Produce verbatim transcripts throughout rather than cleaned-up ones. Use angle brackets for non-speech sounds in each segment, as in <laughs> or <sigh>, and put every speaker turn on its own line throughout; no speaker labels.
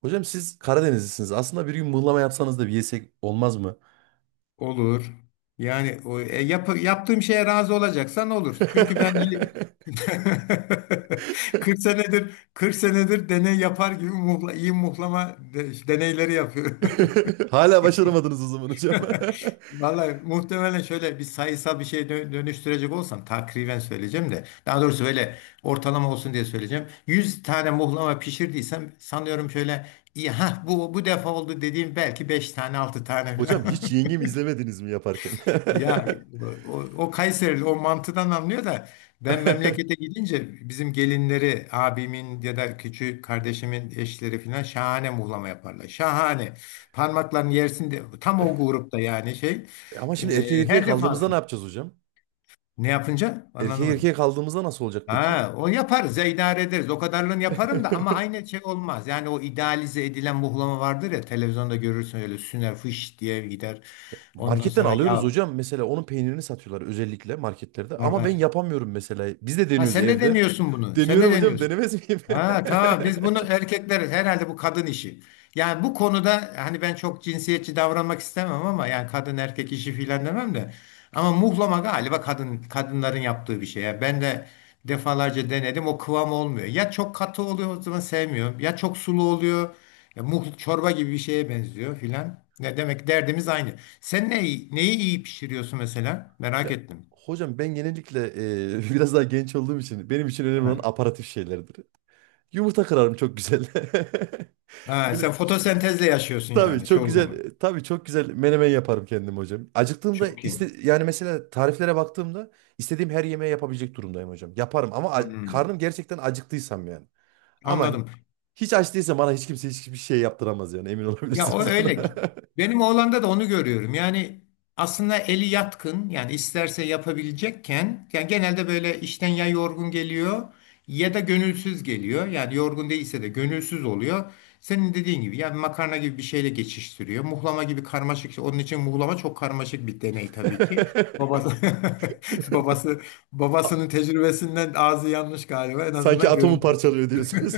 Hocam siz Karadenizlisiniz. Aslında bir gün mıhlama yapsanız da bir yesek olmaz mı?
Olur. Yani o, e, yap- yaptığım şeye razı olacaksan olur. Çünkü ben y- <laughs> kırk
<laughs>
senedir kırk senedir deney yapar gibi muhla, iyi muhlama de- deneyleri yapıyorum.
Hala başaramadınız o zaman hocam.
<laughs> Vallahi muhtemelen şöyle bir sayısal bir şeye dö- dönüştürecek olsam takriben söyleyeceğim de daha doğrusu böyle ortalama olsun diye söyleyeceğim. yüz tane muhlama pişirdiysem sanıyorum şöyle iyi ha bu bu defa oldu dediğim belki beş tane altı
<laughs>
tane
Hocam
falan.
hiç
<laughs>
yengemi izlemediniz mi yaparken?
Ya
<laughs>
o, o Kayserili o mantıdan anlıyor da ben memlekete gidince bizim gelinleri abimin ya da küçük kardeşimin eşleri falan şahane muhlama yaparlar. Şahane. Parmaklarını yersin de tam o grupta yani şey.
E Ama şimdi erkek
E,
erkeğe
her
kaldığımızda ne
defasında.
yapacağız hocam?
Ne yapınca?
Erkek erkeğe
Anlamadım.
kaldığımızda nasıl olacak peki?
Ha, o yaparız ya idare ederiz. O kadarını yaparım da ama
<laughs>
aynı şey olmaz. Yani o idealize edilen muhlama vardır ya televizyonda görürsün öyle süner fış diye gider. Ondan
Marketten
sonra
alıyoruz
ya
hocam. Mesela onun peynirini satıyorlar özellikle marketlerde.
var
Ama ben
var.
yapamıyorum mesela. Biz de
Ha,
deniyoruz
sen de
evde.
deniyorsun bunu. Sen de
Deniyorum hocam,
deniyorsun.
denemez miyim?
Ha tamam, biz bunu
<laughs>
erkekler herhalde, bu kadın işi. Yani bu konuda hani ben çok cinsiyetçi davranmak istemem ama yani kadın erkek işi filan demem de. Ama muhlama galiba kadın kadınların yaptığı bir şey. Yani ben de defalarca denedim o kıvam olmuyor. Ya çok katı oluyor o zaman sevmiyorum. Ya çok sulu oluyor. Ya muhl çorba gibi bir şeye benziyor filan. Ne demek, derdimiz aynı. Sen neyi, neyi iyi pişiriyorsun mesela? Merak
Ya
ettim.
hocam, ben genellikle e, <laughs> biraz daha genç olduğum için benim için önemli olan aparatif şeylerdir. Yumurta kırarım, çok güzel. <laughs>
Ha,
Böyle
sen
ç-
fotosentezle yaşıyorsun
tabii
yani
çok
çoğu zaman.
güzel, tabii çok güzel menemen yaparım kendim hocam. Acıktığımda
Çok iyi.
iste, yani mesela tariflere baktığımda istediğim her yemeği yapabilecek durumdayım hocam. Yaparım ama a-
Hmm,
karnım gerçekten acıktıysam yani. Ama
anladım.
hiç aç değilsem bana hiç kimse hiçbir şey yaptıramaz yani, emin
Ya o
olabilirsiniz buna. <laughs>
öyle. Benim oğlanda da onu görüyorum. Yani aslında eli yatkın, yani isterse yapabilecekken, yani genelde böyle işten ya yorgun geliyor ya da gönülsüz geliyor. Yani yorgun değilse de gönülsüz oluyor. Senin dediğin gibi yani makarna gibi bir şeyle geçiştiriyor. Muhlama gibi karmaşık. şey, Onun için muhlama çok karmaşık bir deney tabii ki. Babası <laughs> babası
A-
babasının tecrübesinden ağzı yanmış galiba, en
Sanki
azından
atomu
görüntü. <laughs>
parçalıyor diyorsunuz.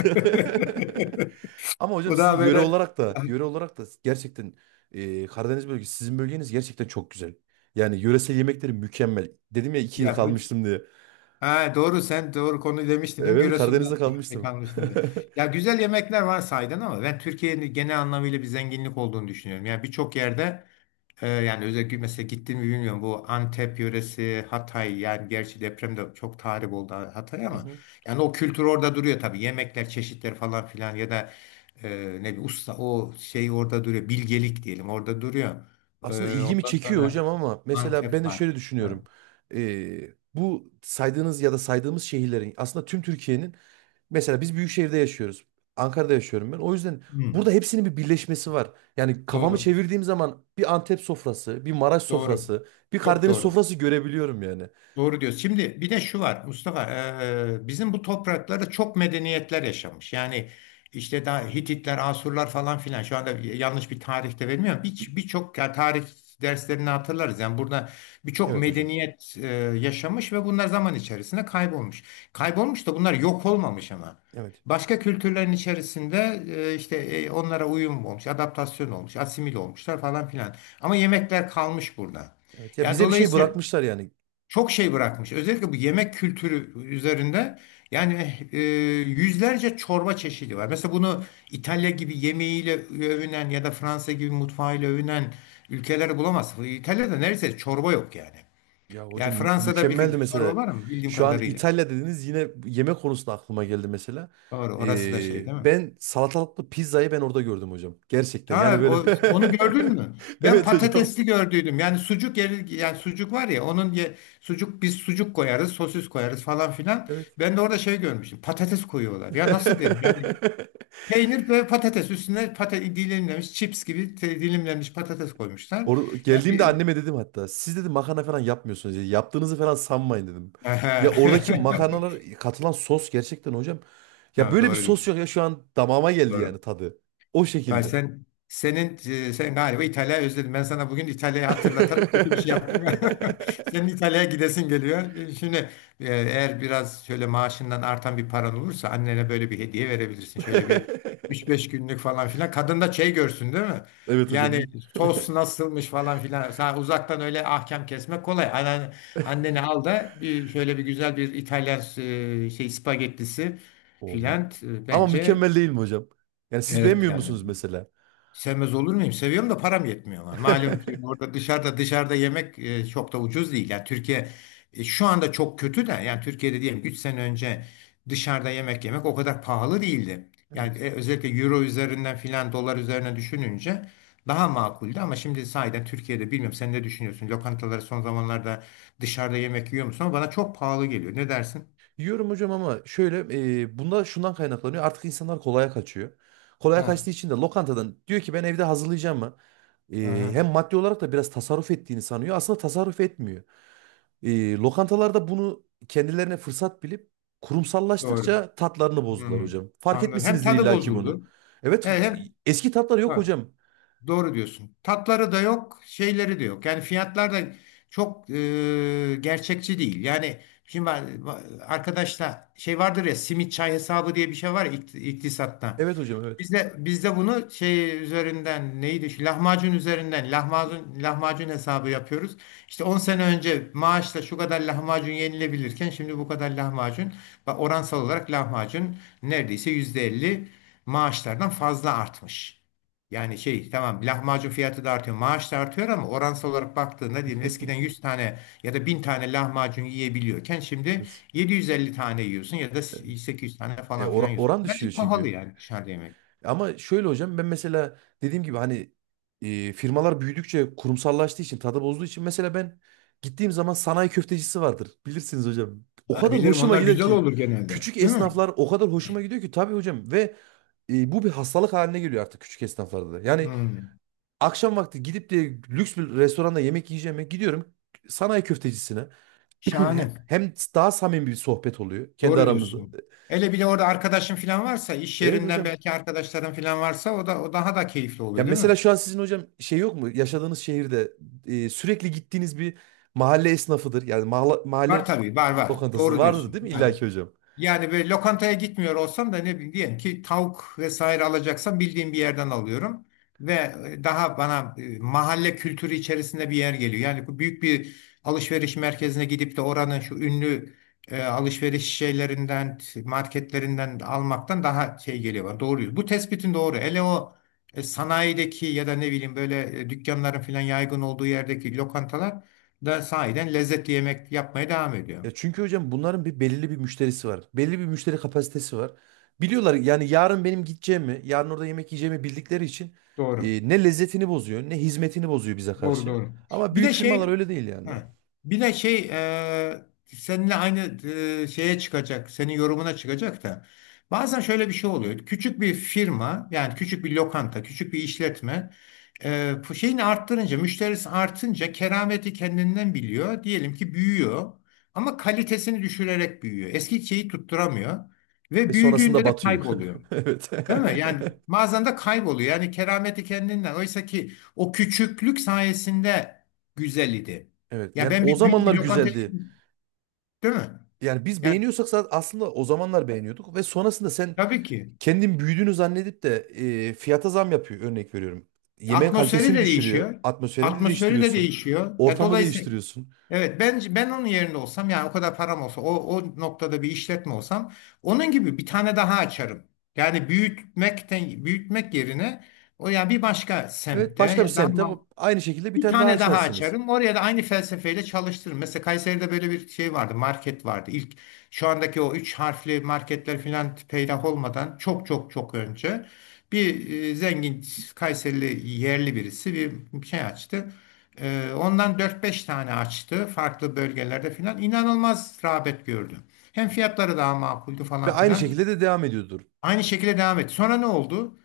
<laughs> Ama hocam
Bu
sizin
daha
yöre
böyle
olarak da yöre olarak da gerçekten e, Karadeniz bölgesi, sizin bölgeniz gerçekten çok güzel. Yani yöresel yemekleri mükemmel. Dedim ya, iki yıl
ya bu
kalmıştım diye.
Ha, doğru, sen doğru konu demiştin değil mi?
Evet,
Giresun'da
Karadeniz'de
ekmek
kalmıştım.
almıştın diye.
<laughs>
Ya güzel yemekler var sahiden ama ben Türkiye'nin genel anlamıyla bir zenginlik olduğunu düşünüyorum. Yani birçok yerde e, yani özellikle mesela gittim mi bilmiyorum bu Antep yöresi, Hatay, yani gerçi depremde çok tahrip oldu Hatay
Hı
ama
hı.
yani o kültür orada duruyor tabii. Yemekler, çeşitler falan filan, ya da e, ne bileyim, usta o şey orada duruyor. Bilgelik diyelim, orada duruyor.
Aslında
E,
ilgimi
ondan
çekiyor hocam
sonra
ama mesela ben
Antep
de
var.
şöyle
Evet.
düşünüyorum. Ee, bu saydığınız ya da saydığımız şehirlerin aslında tüm Türkiye'nin, mesela biz büyük şehirde yaşıyoruz. Ankara'da yaşıyorum ben. O yüzden
Hı,
burada hepsinin bir birleşmesi var. Yani kafamı
doğru.
çevirdiğim zaman bir Antep sofrası, bir Maraş
Doğru.
sofrası, bir
Çok
Karadeniz
doğru.
sofrası görebiliyorum yani.
Doğru diyorsun. Şimdi bir de şu var Mustafa, eee, bizim bu topraklarda çok medeniyetler yaşamış. Yani işte daha Hititler, Asurlar falan filan, şu anda yanlış bir tarihte vermiyorum. Bir- Birçok yani, tarih derslerini hatırlarız. Yani burada birçok
Evet hocam.
medeniyet eee, yaşamış ve bunlar zaman içerisinde kaybolmuş. Kaybolmuş da bunlar yok olmamış ama.
Evet.
Başka kültürlerin içerisinde eee, işte eee, onlara uyum olmuş, adaptasyon olmuş, asimil olmuşlar falan filan. Ama yemekler kalmış burada.
Evet. Ya
Yani
bize bir şey
dolayısıyla
bırakmışlar yani.
çok şey bırakmış. Özellikle bu yemek kültürü üzerinde, yani eh, e, yüzlerce çorba çeşidi var. Mesela bunu İtalya gibi yemeğiyle övünen ya da Fransa gibi mutfağıyla övünen ülkeler bulamazsın. İtalya'da neredeyse çorba yok yani.
Ya hocam,
Yani Fransa'da bir
mükemmeldi
çorba
mesela.
var mı bildiğim
Şu an
kadarıyla?
İtalya dediniz, yine yemek konusunda aklıma geldi mesela.
Doğru, orası da şey
Ee,
değil mi?
ben salatalıklı pizzayı ben orada gördüm hocam. Gerçekten yani,
Ha,
böyle.
o, onu gördün mü?
<laughs>
Ben
Evet hocam.
patatesli gördüydüm. Yani sucuk yeri, yani sucuk var ya onun ye, sucuk, biz sucuk koyarız, sosis koyarız falan filan.
Evet.
Ben de orada şey görmüştüm. Patates koyuyorlar. Ya nasıl dedim? Yani
<laughs>
peynir ve patates üstüne patates, dilimlenmiş chips gibi te- dilimlenmiş patates koymuşlar.
Or
Yani
geldiğimde
bir...
anneme dedim hatta. Siz, dedim, makarna falan yapmıyorsunuz, dedi. Yaptığınızı falan sanmayın, dedim. Ya oradaki makarnalar,
<laughs>
katılan sos gerçekten hocam. Ya
Ha, <laughs>
böyle bir
doğru
sos
diyorsun.
yok, ya şu an damağıma geldi
Doğru.
yani tadı. O
Vay
şekilde.
sen senin e, sen galiba İtalya'yı özledin. Ben sana bugün İtalya'yı hatırlatarak kötü bir şey yaptım. <laughs>
<laughs>
Senin İtalya'ya gidesin geliyor. E, Şimdi e, eğer biraz şöyle maaşından artan bir paran olursa annene böyle bir hediye verebilirsin. Şöyle bir üç beş
<laughs>
günlük falan filan. Kadın da şey görsün değil mi?
Evet hocam.
Yani
İyi.
sos nasılmış falan filan. Sen uzaktan öyle ahkam kesmek kolay. Annen, anneni al da bir şöyle bir güzel bir İtalyan e, şey spagettisi
O, mü-
filan, e,
ama
bence.
mükemmel değil mi hocam? Yani siz
Evet
beğenmiyor
yani.
musunuz mesela?
Sevmez olur muyum? Seviyorum da param yetmiyor ama. Malum ki
<laughs>
orada dışarıda dışarıda yemek e, çok da ucuz değil. Yani Türkiye e, şu anda çok kötü de, yani Türkiye'de diyelim üç sene önce dışarıda yemek yemek o kadar pahalı değildi. Yani
Evet.
e, özellikle euro üzerinden filan, dolar üzerine düşününce daha makuldü, ama şimdi sahiden Türkiye'de bilmiyorum, sen ne düşünüyorsun? Lokantaları son zamanlarda dışarıda yemek yiyor musun? Ama bana çok pahalı geliyor. Ne dersin?
Yiyorum hocam ama şöyle, e, bunda şundan kaynaklanıyor. Artık insanlar kolaya kaçıyor. Kolaya
Ha,
kaçtığı için de lokantadan diyor ki ben evde hazırlayacağım mı? E,
aha,
hem maddi olarak da biraz tasarruf ettiğini sanıyor. Aslında tasarruf etmiyor. E, lokantalarda bunu kendilerine fırsat bilip
doğru.
kurumsallaştıkça tatlarını bozdular
Hmm,
hocam. Fark
anladım. Hem
etmişsinizdir
tadı
illaki bunu.
bozuldu.
Evet,
He, hem
eski tatlar yok hocam.
doğru diyorsun. Tatları da yok, şeyleri de yok. Yani fiyatlar da çok e, gerçekçi değil. Yani şimdi ben arkadaşla şey vardır ya, simit çay hesabı diye bir şey var ya ikt- iktisatta.
Evet hocam, evet.
Bizde bizde bunu şey üzerinden, neydi, şu lahmacun üzerinden lahmacun lahmacun hesabı yapıyoruz. İşte on sene önce maaşla şu kadar lahmacun yenilebilirken şimdi bu kadar lahmacun, bak oransal olarak lahmacun neredeyse yüzde elli maaşlardan fazla artmış. Yani şey, tamam lahmacun fiyatı da artıyor, maaş da artıyor, ama oransal olarak baktığında, diyelim eskiden
<laughs>
yüz tane ya da bin tane lahmacun yiyebiliyorken şimdi
Evet.
yedi yüz elli tane yiyorsun ya da sekiz yüz tane
E,
falan filan
ora-
yiyorsun.
oran
Bence
düşüyor
pahalı
çünkü.
yani dışarıda yemek.
Ama şöyle hocam, ben mesela dediğim gibi hani, e, firmalar büyüdükçe kurumsallaştığı için tadı bozduğu için mesela ben gittiğim zaman sanayi köftecisi vardır. Bilirsiniz hocam. O
Ha,
kadar
bilirim,
hoşuma
onlar
gider
güzel
ki
olur genelde.
küçük
Değil mi?
esnaflar, o kadar hoşuma gidiyor ki tabii hocam, ve e, bu bir hastalık haline geliyor artık küçük esnaflarda da. Yani
Hmm,
akşam vakti gidip de lüks bir restoranda yemek yiyeceğime gidiyorum sanayi köftecisine. <clears throat>
şahane.
Hem daha samimi bir sohbet oluyor kendi
Doğru
aramızda.
diyorsun. Hele bir de orada arkadaşın falan varsa, iş
Evet
yerinden
hocam.
belki arkadaşların falan varsa o da o daha da keyifli
Ya
oluyor değil mi?
mesela şu an sizin hocam şey yok mu? Yaşadığınız şehirde e, sürekli gittiğiniz bir mahalle esnafıdır. Yani mahalle,
Var
mahalle
tabii, var var.
lokantası
Doğru
vardır
diyorsun.
değil mi
Var.
illaki hocam?
Yani böyle lokantaya gitmiyor olsam da, ne bileyim, diyelim ki tavuk vesaire alacaksam bildiğim bir yerden alıyorum. Ve e, daha bana e, mahalle kültürü içerisinde bir yer geliyor. Yani bu büyük bir alışveriş merkezine gidip de oranın şu ünlü e, alışveriş şeylerinden, marketlerinden almaktan daha şey geliyor bana. Doğru. Bu tespitin doğru. Hele o e, sanayideki ya da ne bileyim böyle e, dükkanların falan yaygın olduğu yerdeki lokantalar da sahiden lezzetli yemek yapmaya devam ediyor.
Ya çünkü hocam bunların bir belirli bir müşterisi var. Belli bir müşteri kapasitesi var. Biliyorlar yani yarın benim gideceğimi, yarın orada yemek yiyeceğimi bildikleri için
Doğru.
e, ne lezzetini bozuyor, ne hizmetini bozuyor bize
Doğru
karşı.
doğru.
Ama
Bir
büyük
de
firmalar
şey,
öyle değil yani.
ha, bir de şey e, seninle aynı e, şeye çıkacak, senin yorumuna çıkacak da, bazen şöyle bir şey oluyor. Küçük bir firma, yani küçük bir lokanta, küçük bir işletme e, bu şeyini arttırınca, müşterisi artınca kerameti kendinden biliyor. Diyelim ki büyüyor ama kalitesini düşürerek büyüyor. Eski şeyi tutturamıyor
Ve
ve
sonrasında
büyüdüğünde de
batıyor.
kayboluyor.
<laughs> Evet.
Değil mi?
<laughs>
Yani bazen de kayboluyor. Yani kerameti kendinden. Oysa ki o küçüklük sayesinde güzel idi.
Evet.
Ya,
Yani
ben
o
bir büyük
zamanlar
bir lokantaya
güzeldi.
gittim. Değil mi?
Yani biz
Yani
beğeniyorsak zaten aslında o zamanlar beğeniyorduk, ve sonrasında sen
tabii ki.
kendin büyüdüğünü zannedip de e, fiyata zam yapıyor, örnek veriyorum. Yemeğin
Atmosferi
kalitesini
de
düşürüyor.
değişiyor.
Atmosferini de
Atmosferi de
değiştiriyorsun.
değişiyor. Ya
Ortamı
dolayısıyla,
değiştiriyorsun.
evet, ben ben onun yerinde olsam, yani o kadar param olsa, o, o noktada bir işletme olsam onun gibi bir tane daha açarım. Yani büyütmekten, büyütmek yerine o ya bir başka
Evet,
semtte
başka bir
ya daha...
semtte bu- aynı şekilde bir
Bir
tane daha
tane daha
açarsınız.
açarım. Oraya da aynı felsefeyle çalıştırırım. Mesela Kayseri'de böyle bir şey vardı. Market vardı. İlk, şu andaki o üç harfli marketler filan peydah olmadan çok çok çok önce bir e, zengin Kayserili yerli birisi bir şey açtı. E, ondan dört beş tane açtı farklı bölgelerde filan. İnanılmaz rağbet gördü. Hem fiyatları daha makuldü
Ve
falan
aynı
filan.
şekilde de devam ediyordur.
Aynı şekilde devam etti. Sonra ne oldu?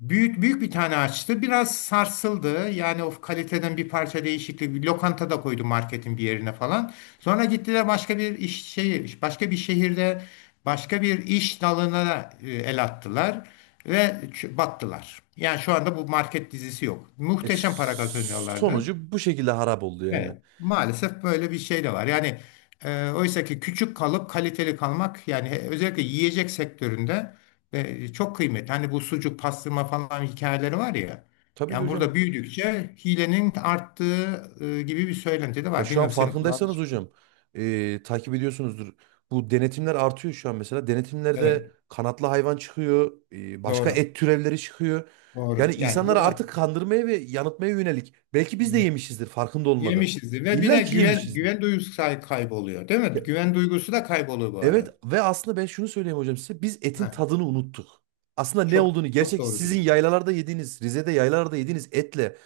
Büyük büyük bir tane açtı. Biraz sarsıldı. Yani o kaliteden bir parça değişiklik. Bir lokanta da koydu marketin bir yerine falan. Sonra gittiler başka bir iş şehir, başka bir şehirde başka bir iş dalına e, el attılar ve ç- battılar. Yani şu anda bu market dizisi yok.
E,
Muhteşem para kazanıyorlardı.
sonucu bu şekilde harap oldu yani.
Evet, maalesef böyle bir şey de var. Yani e, oysa ki küçük kalıp kaliteli kalmak, yani he- özellikle yiyecek sektöründe e, çok kıymetli. Hani bu sucuk, pastırma falan hikayeleri var ya.
Tabii ki
Yani
hocam.
burada büyüdükçe hilenin arttığı e, gibi bir söylenti de
Ya
var.
şu an
Bilmiyorum senin kulağın
farkındaysanız
hiç geliyor mu?
hocam, e, takip ediyorsunuzdur. Bu denetimler artıyor şu an mesela. Denetimlerde
Evet,
kanatlı hayvan çıkıyor. e, başka
doğru.
et türevleri çıkıyor.
Doğru.
Yani
Yani
insanları
bunlar
artık kandırmaya ve yanıltmaya yönelik. Belki biz de yemişizdir farkında olmadan.
yemişizdir, ve bir
İlla
de
ki
güven
yemişizdir.
güven duygusu kay- kayboluyor, değil
Ya,
mi? Güven duygusu da kayboluyor bu
evet
ara.
ve aslında ben şunu söyleyeyim hocam size. Biz etin
Ha,
tadını unuttuk. Aslında ne
çok
olduğunu,
çok
gerçek
doğru
sizin
diyorsun.
yaylalarda yediğiniz, Rize'de yaylalarda yediğiniz etle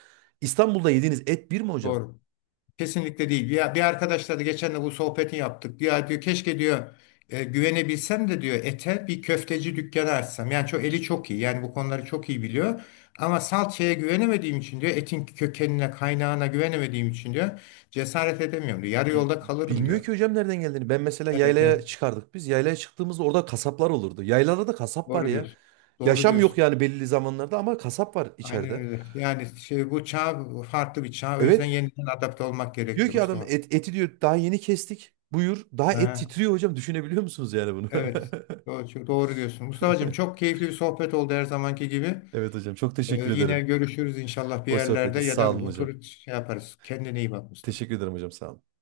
İstanbul'da yediğiniz et bir mi hocam?
Doğru. Kesinlikle değil. Ya, bir arkadaşla da geçen de bu sohbeti yaptık. Ya diyor, keşke diyor e, güvenebilsem de diyor ete, bir köfteci dükkanı açsam. Yani çok eli çok iyi. Yani bu konuları çok iyi biliyor. Ama salçaya güvenemediğim için diyor, etin kökenine, kaynağına güvenemediğim için diyor cesaret edemiyorum diyor. Yarı
Bi-
yolda kalırım
Bilmiyor
diyor.
ki hocam nereden geldiğini. Ben mesela
Evet
yaylaya
evet.
çıkardık biz. Yaylaya çıktığımızda orada kasaplar olurdu. Yaylada da kasap var
Doğru
ya.
diyorsun. Doğru
Yaşam yok
diyorsun.
yani belli zamanlarda, ama kasap var
Aynen
içeride.
öyle. Yani şey, bu çağ farklı bir çağ. O yüzden
Evet,
yeniden adapte olmak
diyor
gerekiyor
ki adam,
Mustafa.
et, eti diyor daha yeni kestik. Buyur. Daha et
Ha.
titriyor hocam. Düşünebiliyor musunuz yani bunu?
Evet. Doğru, çok doğru diyorsun. Mustafa'cığım, çok
<laughs>
keyifli bir sohbet oldu her zamanki gibi.
Evet hocam, çok
Ee,
teşekkür
yine
ederim.
görüşürüz inşallah bir
O
yerlerde,
sohbeti
ya da
sağ olun hocam.
oturup şey yaparız. Kendine iyi bak Mustafa.
Teşekkür ederim hocam, sağ olun.